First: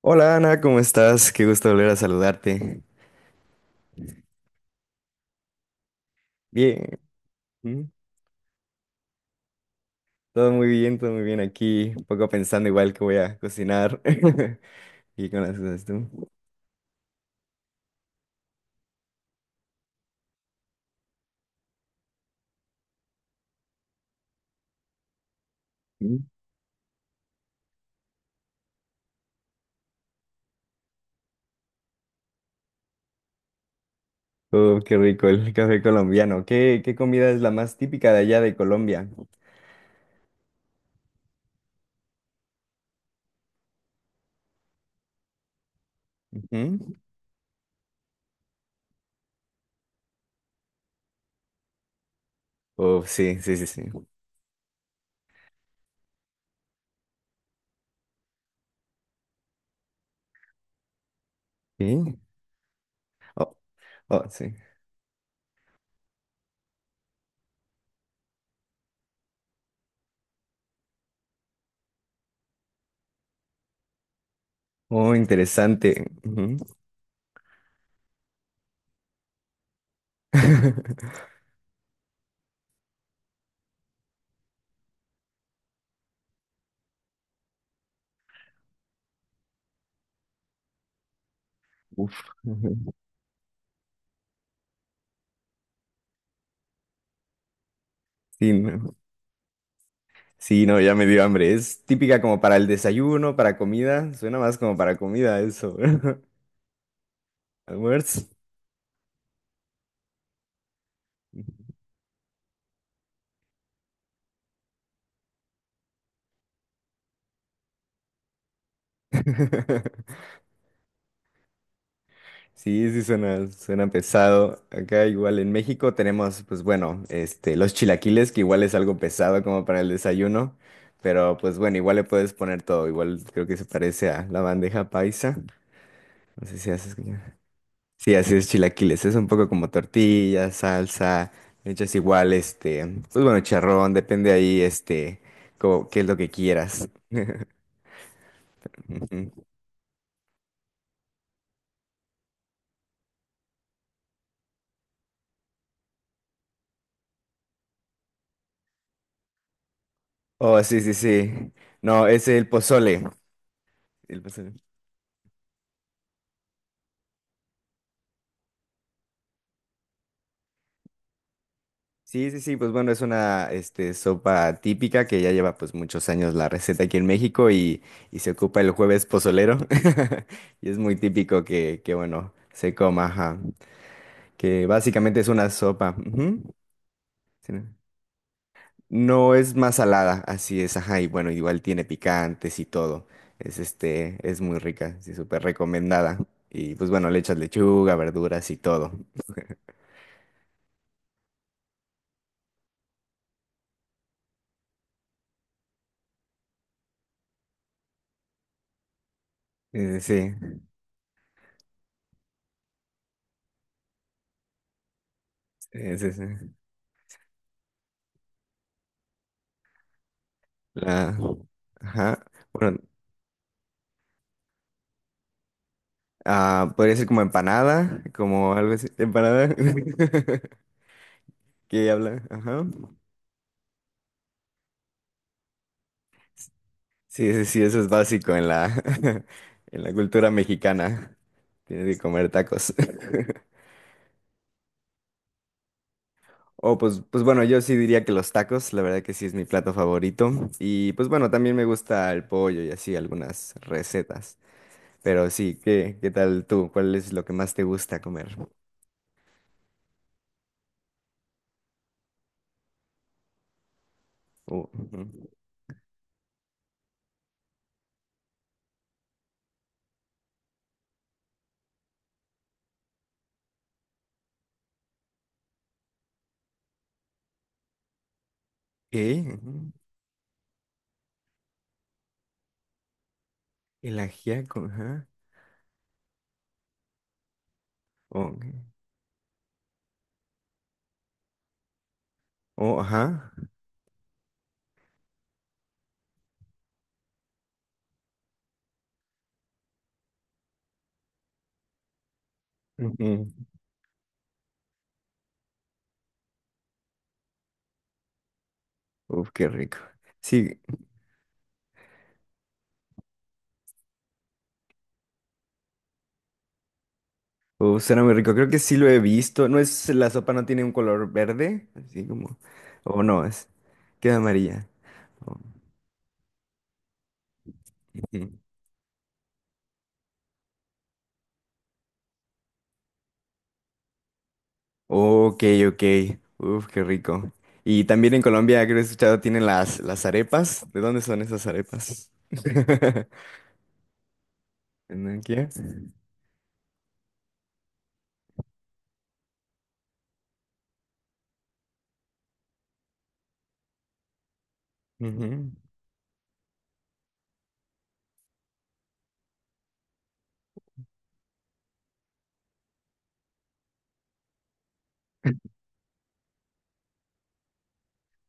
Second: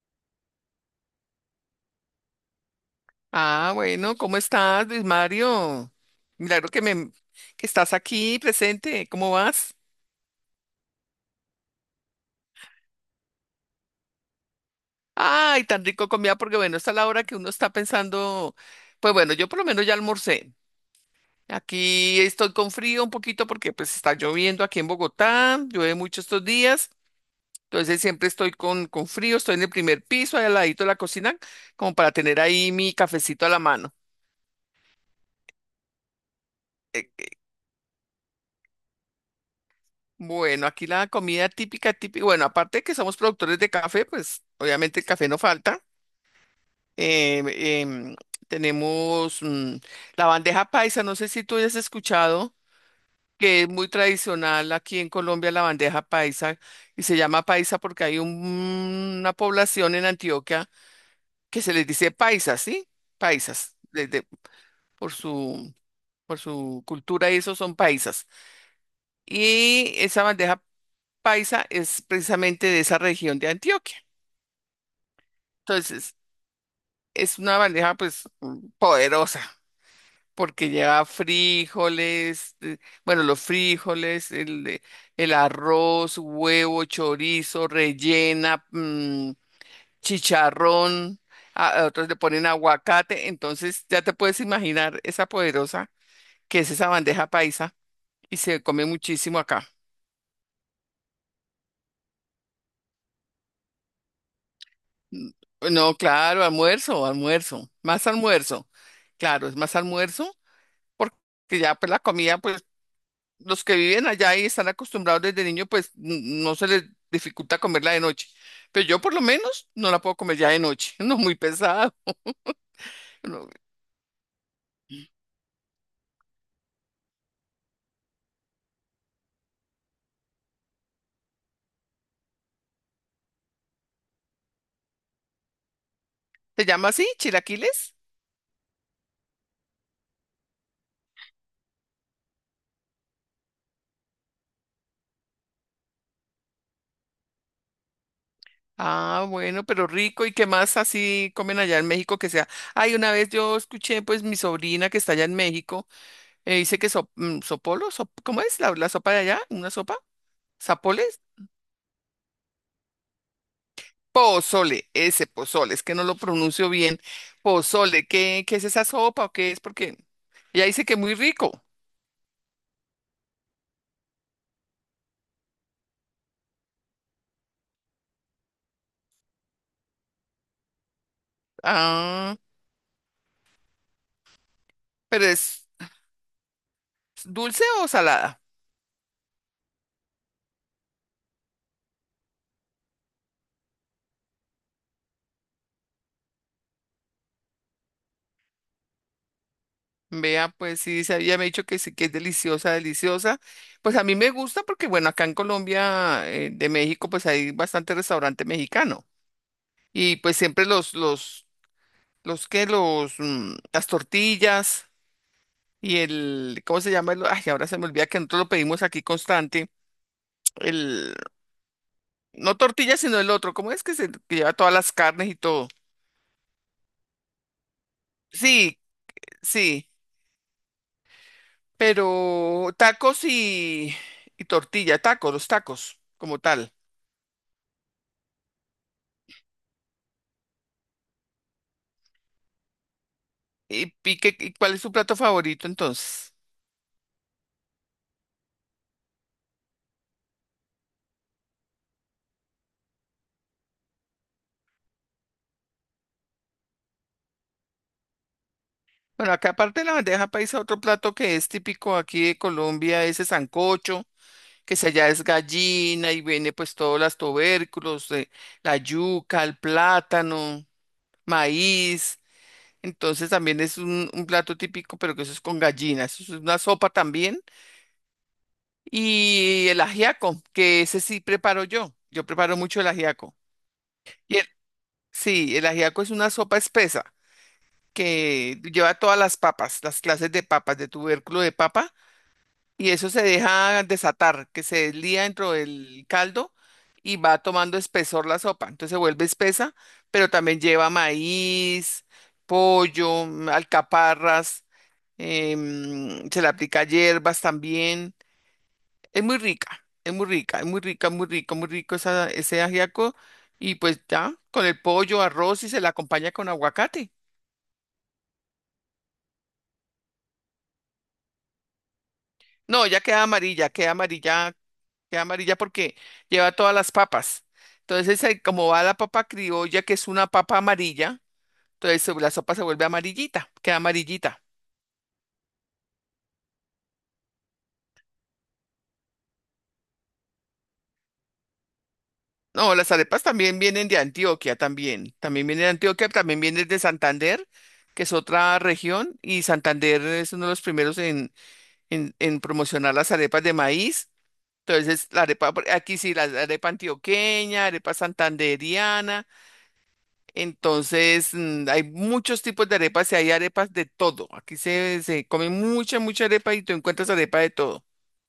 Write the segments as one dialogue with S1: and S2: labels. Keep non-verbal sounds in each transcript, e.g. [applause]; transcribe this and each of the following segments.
S1: Hola Ana, ¿cómo estás? Qué gusto volver a saludarte.
S2: Ah, bueno, ¿cómo estás, Luis Mario? Milagro
S1: Bien,
S2: que me que
S1: ¿m?
S2: estás aquí presente. ¿Cómo vas?
S1: Todo muy bien aquí. Un poco pensando igual que voy a cocinar. [laughs] ¿Y con las
S2: Ay, tan
S1: cosas
S2: rico
S1: tú?
S2: comida porque bueno, está la hora que uno está pensando, pues bueno, yo por lo menos ya almorcé. Aquí estoy con frío un poquito porque pues está lloviendo aquí en Bogotá, llueve
S1: ¿Mm?
S2: mucho estos días, entonces siempre estoy con frío, estoy en el primer piso, ahí al ladito de la cocina, como para tener ahí mi cafecito a la mano.
S1: Oh, qué rico el café colombiano. ¿Qué comida es la más típica de allá de Colombia?
S2: Bueno, aquí la comida típica, típica, bueno, aparte de que somos productores de café, pues obviamente el café no falta.
S1: Ujú.
S2: Eh, em, tenemos la bandeja paisa, no sé si tú hayas escuchado,
S1: Oh, sí, sí,
S2: que
S1: sí,
S2: es
S1: sí.
S2: muy tradicional aquí en Colombia la bandeja paisa y se llama paisa porque hay una población en Antioquia que se les dice
S1: ¿Sí?
S2: paisas, ¿sí?
S1: Oh,
S2: Paisas,
S1: oh,
S2: desde,
S1: sí.
S2: por su, por su cultura y eso son paisas. Y esa bandeja paisa es precisamente de esa región de Antioquia.
S1: Oh, interesante.
S2: Entonces,
S1: Ujú.
S2: es una bandeja pues poderosa porque lleva
S1: [laughs]
S2: frijoles, bueno, los frijoles, el arroz, huevo, chorizo, rellena, chicharrón, a otros le
S1: Uf.
S2: ponen
S1: Ujú.
S2: aguacate, entonces ya te puedes imaginar esa poderosa que es esa bandeja paisa y
S1: Sí,
S2: se come
S1: no.
S2: muchísimo acá.
S1: Sí, no, ya me dio hambre. Es típica como para el desayuno, para comida. Suena más como para comida eso.
S2: No, claro,
S1: [laughs]
S2: almuerzo, almuerzo, más
S1: Almuerzo.
S2: almuerzo. Claro, es más almuerzo porque ya pues la comida, pues los que viven allá y están acostumbrados desde niño, pues no se les dificulta comerla de noche. Pero yo por lo menos no la puedo
S1: [laughs]
S2: comer ya de noche, [laughs] no muy pesado.
S1: Sí, sí, suena,
S2: No,
S1: suena pesado. Acá igual en México tenemos, pues bueno, este, los chilaquiles, que igual es algo pesado como para el desayuno. Pero pues bueno, igual le puedes poner todo. Igual creo que se parece a la bandeja paisa. No sé
S2: ¿se
S1: si
S2: llama
S1: haces.
S2: así, chilaquiles?
S1: Sí, así es chilaquiles. Es un poco como tortilla, salsa, hechas igual, este, pues bueno, charrón, depende ahí, este, como, qué es lo que quieras. [laughs]
S2: Ah,
S1: Ujú.
S2: bueno, pero rico. ¿Y qué más así comen allá en México que sea? Ay, una vez yo escuché, pues mi sobrina que está allá en México, dice que ¿cómo es la sopa de allá? ¿Una sopa?
S1: Oh, sí, sí,
S2: ¿Zapoles?
S1: sí. No, es el pozole. El pozole.
S2: Pozole, ese pozole, es que no lo pronuncio bien. Pozole, ¿qué, qué es esa sopa o qué es? Porque ella dice que muy rico.
S1: Sí, sí, sí, pues bueno, es una, este, sopa típica que ya lleva pues muchos años la receta aquí en México, y se ocupa el jueves pozolero. [laughs] Y es muy típico que, bueno,
S2: Ah,
S1: se coma, ajá. Que básicamente
S2: pero
S1: es una
S2: ¿es
S1: sopa. Ujú. Sí.
S2: dulce
S1: ¿No?
S2: o salada?
S1: No, es más salada, así es, ajá, y bueno, igual tiene picantes y todo. Es este, es muy rica, sí, súper recomendada. Y pues bueno, le echas lechuga, verduras y todo.
S2: Vea, pues sí, se había dicho que sí, que es deliciosa, deliciosa. Pues a mí me gusta porque, bueno, acá en Colombia, de México, pues hay bastante restaurante mexicano. Y
S1: Sí,
S2: pues siempre los que, las tortillas
S1: sí,
S2: y
S1: sí, sí.
S2: el, ¿cómo se llama? Ay, ahora se me olvida que nosotros lo pedimos aquí constante
S1: La,
S2: el,
S1: ajá.
S2: no
S1: Bueno,
S2: tortilla, sino el otro. ¿Cómo es que se que lleva todas las carnes y todo?
S1: ah, podría ser como empanada, como algo
S2: Sí,
S1: así. Empanada.
S2: sí,
S1: [laughs] ¿Qué habla? Ajá.
S2: pero tacos y tortilla, tacos, los tacos, como tal.
S1: Sí, sí, sí, eso es básico en la, [laughs] en la cultura mexicana. Tienes que comer tacos. [laughs]
S2: Y qué- y cuál es su plato favorito entonces?
S1: Oh, pues, pues bueno, yo sí diría que los tacos, la verdad que sí es mi plato favorito. Y pues bueno, también me gusta el pollo y así algunas recetas. Pero sí, ¿qué tal tú? ¿Cuál es lo que más te gusta comer?
S2: Bueno, acá aparte de la bandeja paisa, otro plato que es típico aquí de Colombia es el sancocho,
S1: Oh,
S2: que se
S1: ujú.
S2: allá es gallina y viene pues todos los tubérculos, la yuca, el plátano, maíz. Entonces también es un plato típico, pero que eso es con gallina. Eso es una sopa también.
S1: ¿Qué?
S2: Y
S1: Ujú.
S2: el ajiaco, que ese sí preparo yo. Yo preparo mucho el ajiaco.
S1: El
S2: Y el-
S1: ajiaco, ajá.
S2: sí, el ajiaco es una sopa espesa
S1: Oh, ok.
S2: que lleva todas las papas, las clases de papas, de tubérculo de papa.
S1: Oh,
S2: Y eso se
S1: ajá.
S2: deja desatar, que se deslía dentro del caldo y va tomando espesor la sopa. Entonces se vuelve espesa, pero también lleva maíz, pollo,
S1: Ujú.
S2: alcaparras. Se le aplica hierbas también. Es
S1: Uf,
S2: muy
S1: qué
S2: rica,
S1: rico.
S2: es muy rica,
S1: Sí,
S2: es muy rica, muy rico ese ajiaco. Y pues ya, con el pollo, arroz y se la acompaña con aguacate.
S1: uf, suena muy rico. Creo que sí lo he visto. ¿No es la sopa no tiene un color verde? Así como.
S2: No, ya
S1: O
S2: queda
S1: no, es.
S2: amarilla, queda
S1: Queda
S2: amarilla,
S1: amarilla.
S2: queda amarilla porque lleva todas las papas. Entonces,
S1: Oh.
S2: ahí como va la papa criolla, que es una papa amarilla, entonces la sopa se vuelve amarillita, queda amarillita.
S1: Ok, ok. Uf, qué rico. Y también en Colombia, creo que he escuchado, tienen las arepas. ¿De dónde son esas arepas?
S2: No, las
S1: [laughs]
S2: arepas también vienen de Antioquia, también. También vienen de
S1: ¿Tenochtitlán?
S2: Antioquia, también vienen de Santander, que es otra región, y Santander es uno de los primeros en promocionar las arepas de maíz. Entonces,
S1: Ujú.
S2: aquí sí, la arepa antioqueña, arepa santanderiana. Entonces, hay muchos tipos de arepas y hay arepas de todo. Aquí se come mucha, mucha arepa y tú encuentras arepa de todo.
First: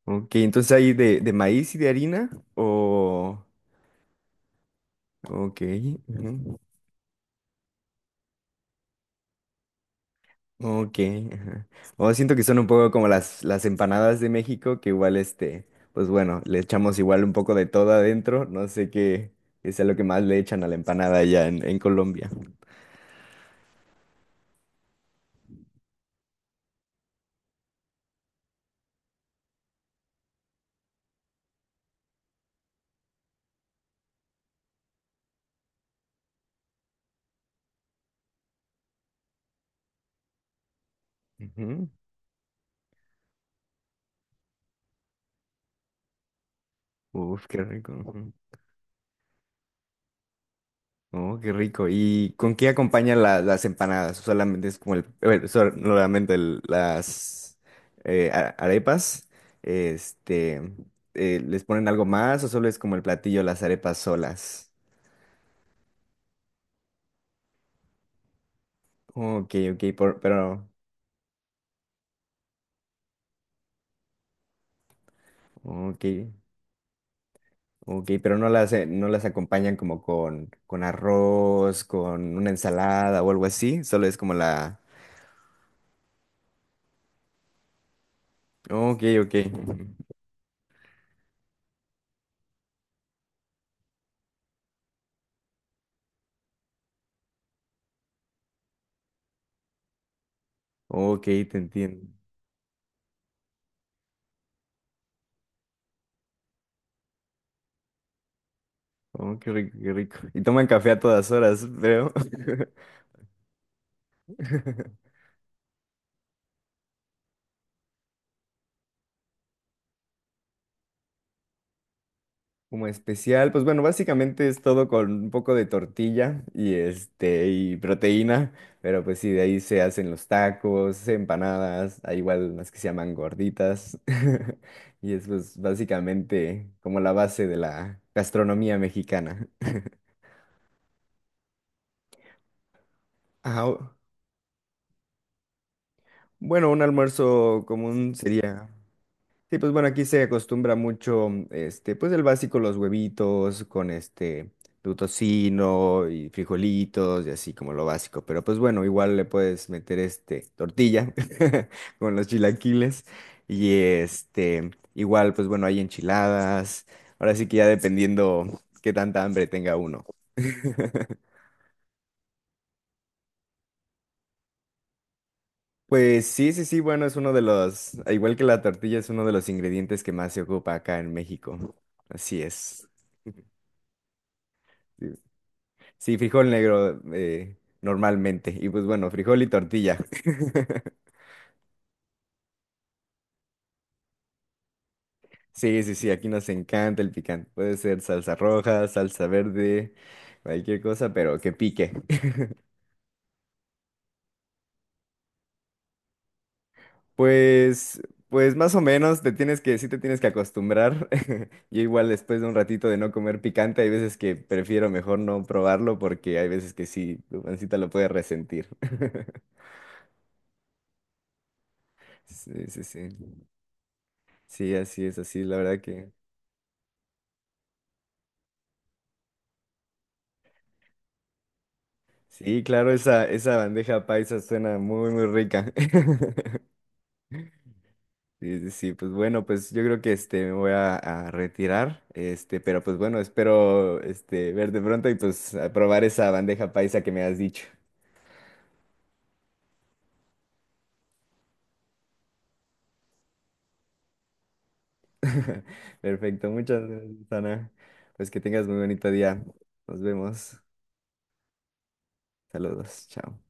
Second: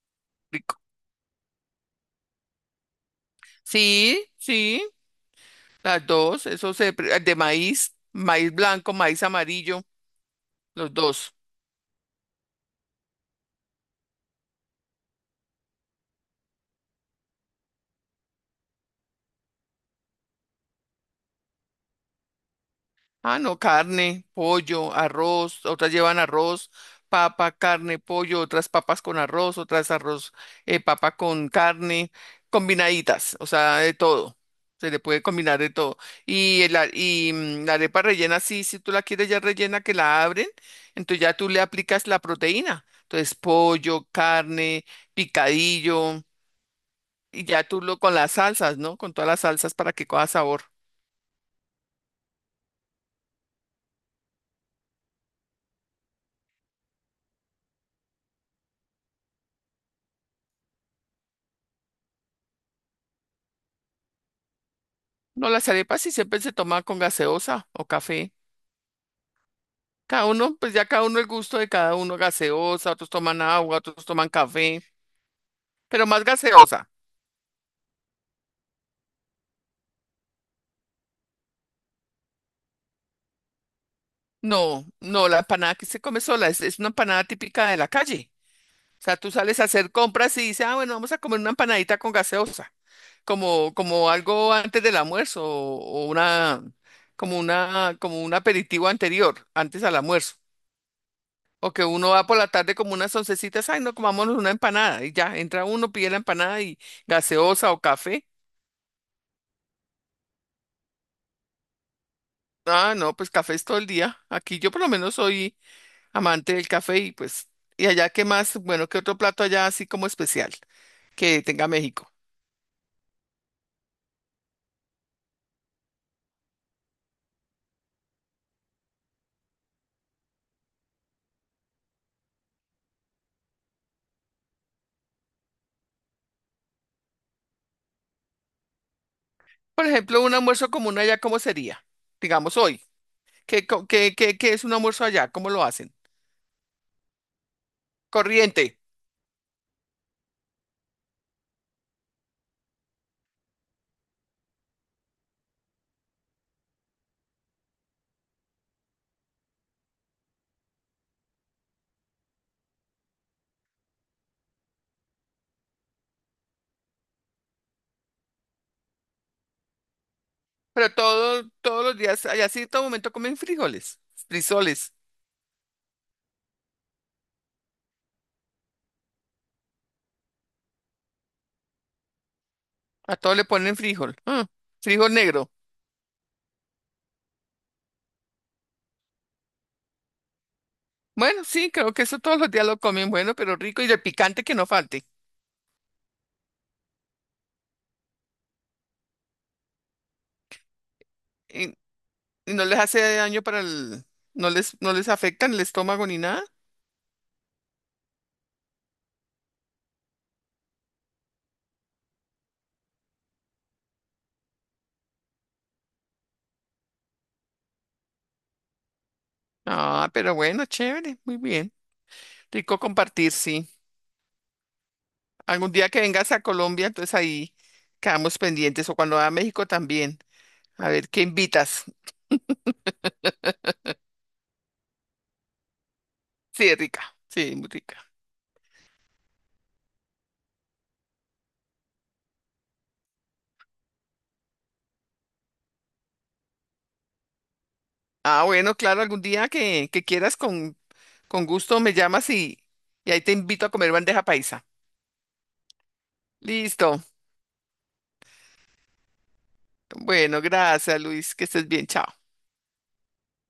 S1: Ok, entonces
S2: Rico.
S1: hay de maíz y de harina o...
S2: Sí, sí.
S1: Ok.
S2: Las dos,
S1: Ujú.
S2: eso de maíz, maíz blanco, maíz amarillo, los
S1: Ok.
S2: dos.
S1: Ajá. O siento que son un poco como las empanadas de México, que igual este, pues bueno, le echamos igual un poco de todo adentro. No sé qué sea lo que más le echan a la empanada allá en Colombia.
S2: Ah, no, carne, pollo, arroz, otras llevan arroz, papa, carne, pollo, otras papas con arroz, otras arroz, papa con carne, combinaditas, o sea, de todo. Se le puede combinar de todo. Y, y la arepa rellena, sí, si tú la quieres ya rellena, que la abren, entonces ya tú le
S1: Ujú.
S2: aplicas la proteína. Entonces, pollo, carne, picadillo. Y
S1: Uf, qué
S2: ya tú
S1: rico.
S2: lo con las salsas, ¿no? Con todas las salsas para que coja sabor.
S1: Oh, qué rico. ¿Y con qué acompañan la- las empanadas? Solamente es como el, bueno, solamente el- las a- arepas. Este, ¿les ponen algo más o solo es como el platillo, las arepas solas?
S2: No, las arepas sí siempre se toman con gaseosa o café.
S1: Ok, ok, por-
S2: Cada uno,
S1: pero,
S2: pues ya cada uno el gusto de cada uno, gaseosa, otros toman agua, otros toman café,
S1: ok,
S2: pero más gaseosa.
S1: ok, pero no las, no las acompañan como con arroz, con una ensalada o algo así. Solo es como la,
S2: No, no, la empanada que se come sola es una empanada típica de la calle.
S1: ok,
S2: O sea, tú
S1: ok,
S2: sales a hacer compras y dices, ah, bueno, vamos a comer una empanadita con gaseosa, como, como algo antes del almuerzo o una, como un aperitivo anterior, antes al almuerzo.
S1: ok, te
S2: O que
S1: entiendo.
S2: uno va por la tarde como unas oncecitas, ay, no, comámonos una empanada y ya, entra uno, pide la empanada y gaseosa o café.
S1: Oh, qué rico, qué rico. Y toman café a todas horas, creo.
S2: Ah, no, pues café es todo el día. Aquí yo por lo
S1: [laughs]
S2: menos soy amante del café y pues, y allá qué más, bueno, qué otro plato allá así como especial que tenga México.
S1: Como especial, pues bueno, básicamente es todo con un poco de tortilla y este y proteína, pero pues sí, de ahí se hacen los tacos, empanadas, hay igual las que se llaman gorditas. [laughs] Y eso es pues, básicamente como la base de la gastronomía mexicana. [laughs]
S2: Por ejemplo, un almuerzo común allá, ¿cómo sería? Digamos hoy,
S1: Ah,
S2: ¿qué, co-
S1: o-
S2: qué, qué, qué es un almuerzo allá? ¿Cómo lo hacen?
S1: bueno, un almuerzo común sería
S2: Corriente,
S1: sí, pues bueno, aquí se acostumbra mucho, mm, este, pues el básico, los huevitos con este, tu tocino y frijolitos y así como lo básico. Pero pues bueno, igual le puedes meter este, tortilla [laughs] con los chilaquiles y este, igual pues bueno, hay enchiladas. Ahora sí que ya dependiendo qué tanta hambre tenga uno. [laughs]
S2: pero todo, todos los días, allá sí, todo momento comen frijoles, frisoles,
S1: Pues sí, sí, sí, bueno, es uno de los, al igual que la tortilla, es uno de los ingredientes que más se ocupa acá en México. Así es.
S2: a todo le ponen frijol, ah,
S1: Sí.
S2: frijol negro.
S1: Sí, frijol negro normalmente. Y pues bueno, frijol y tortilla. [laughs]
S2: Bueno, sí, creo que eso todos los días lo comen bueno, pero rico y de picante que no falte.
S1: Sí, sí, sí, aquí nos encanta el picante. Puede ser salsa roja, salsa verde, cualquier cosa, pero que
S2: Y,
S1: pique.
S2: y
S1: [laughs]
S2: no les hace daño para el, no les afecta en el estómago ni nada.
S1: Pues, pues más o menos te tienes que, sí te tienes que acostumbrar. [laughs] Yo igual después de un ratito de no comer picante, hay veces que prefiero mejor no probarlo porque hay veces que sí, tu pancita lo puede resentir. [laughs]
S2: Ah, pero bueno, chévere, muy bien.
S1: Sí,
S2: Rico
S1: sí, sí.
S2: compartir, sí.
S1: Sí, así es, así, la
S2: Algún
S1: verdad
S2: día que vengas a Colombia, entonces ahí quedamos pendientes, o cuando va a México también. A ver, ¿qué invitas?
S1: sí, claro, esa bandeja paisa suena muy, muy rica. [laughs]
S2: Sí, rica, sí, muy rica.
S1: Sí, sí, sí, pues bueno, pues yo creo que este me voy a retirar, este, pero pues bueno, espero este verte pronto y pues a probar esa bandeja paisa que me has dicho.
S2: Ah, bueno, claro, algún día que quieras con gusto me llamas y ahí te invito a comer bandeja paisa.
S1: [laughs] Perfecto, muchas
S2: Listo.
S1: gracias, Ana. Pues que tengas muy bonito día. Nos
S2: Bueno,
S1: vemos.
S2: gracias, Luis, que estés bien, chao.
S1: Saludos, chao.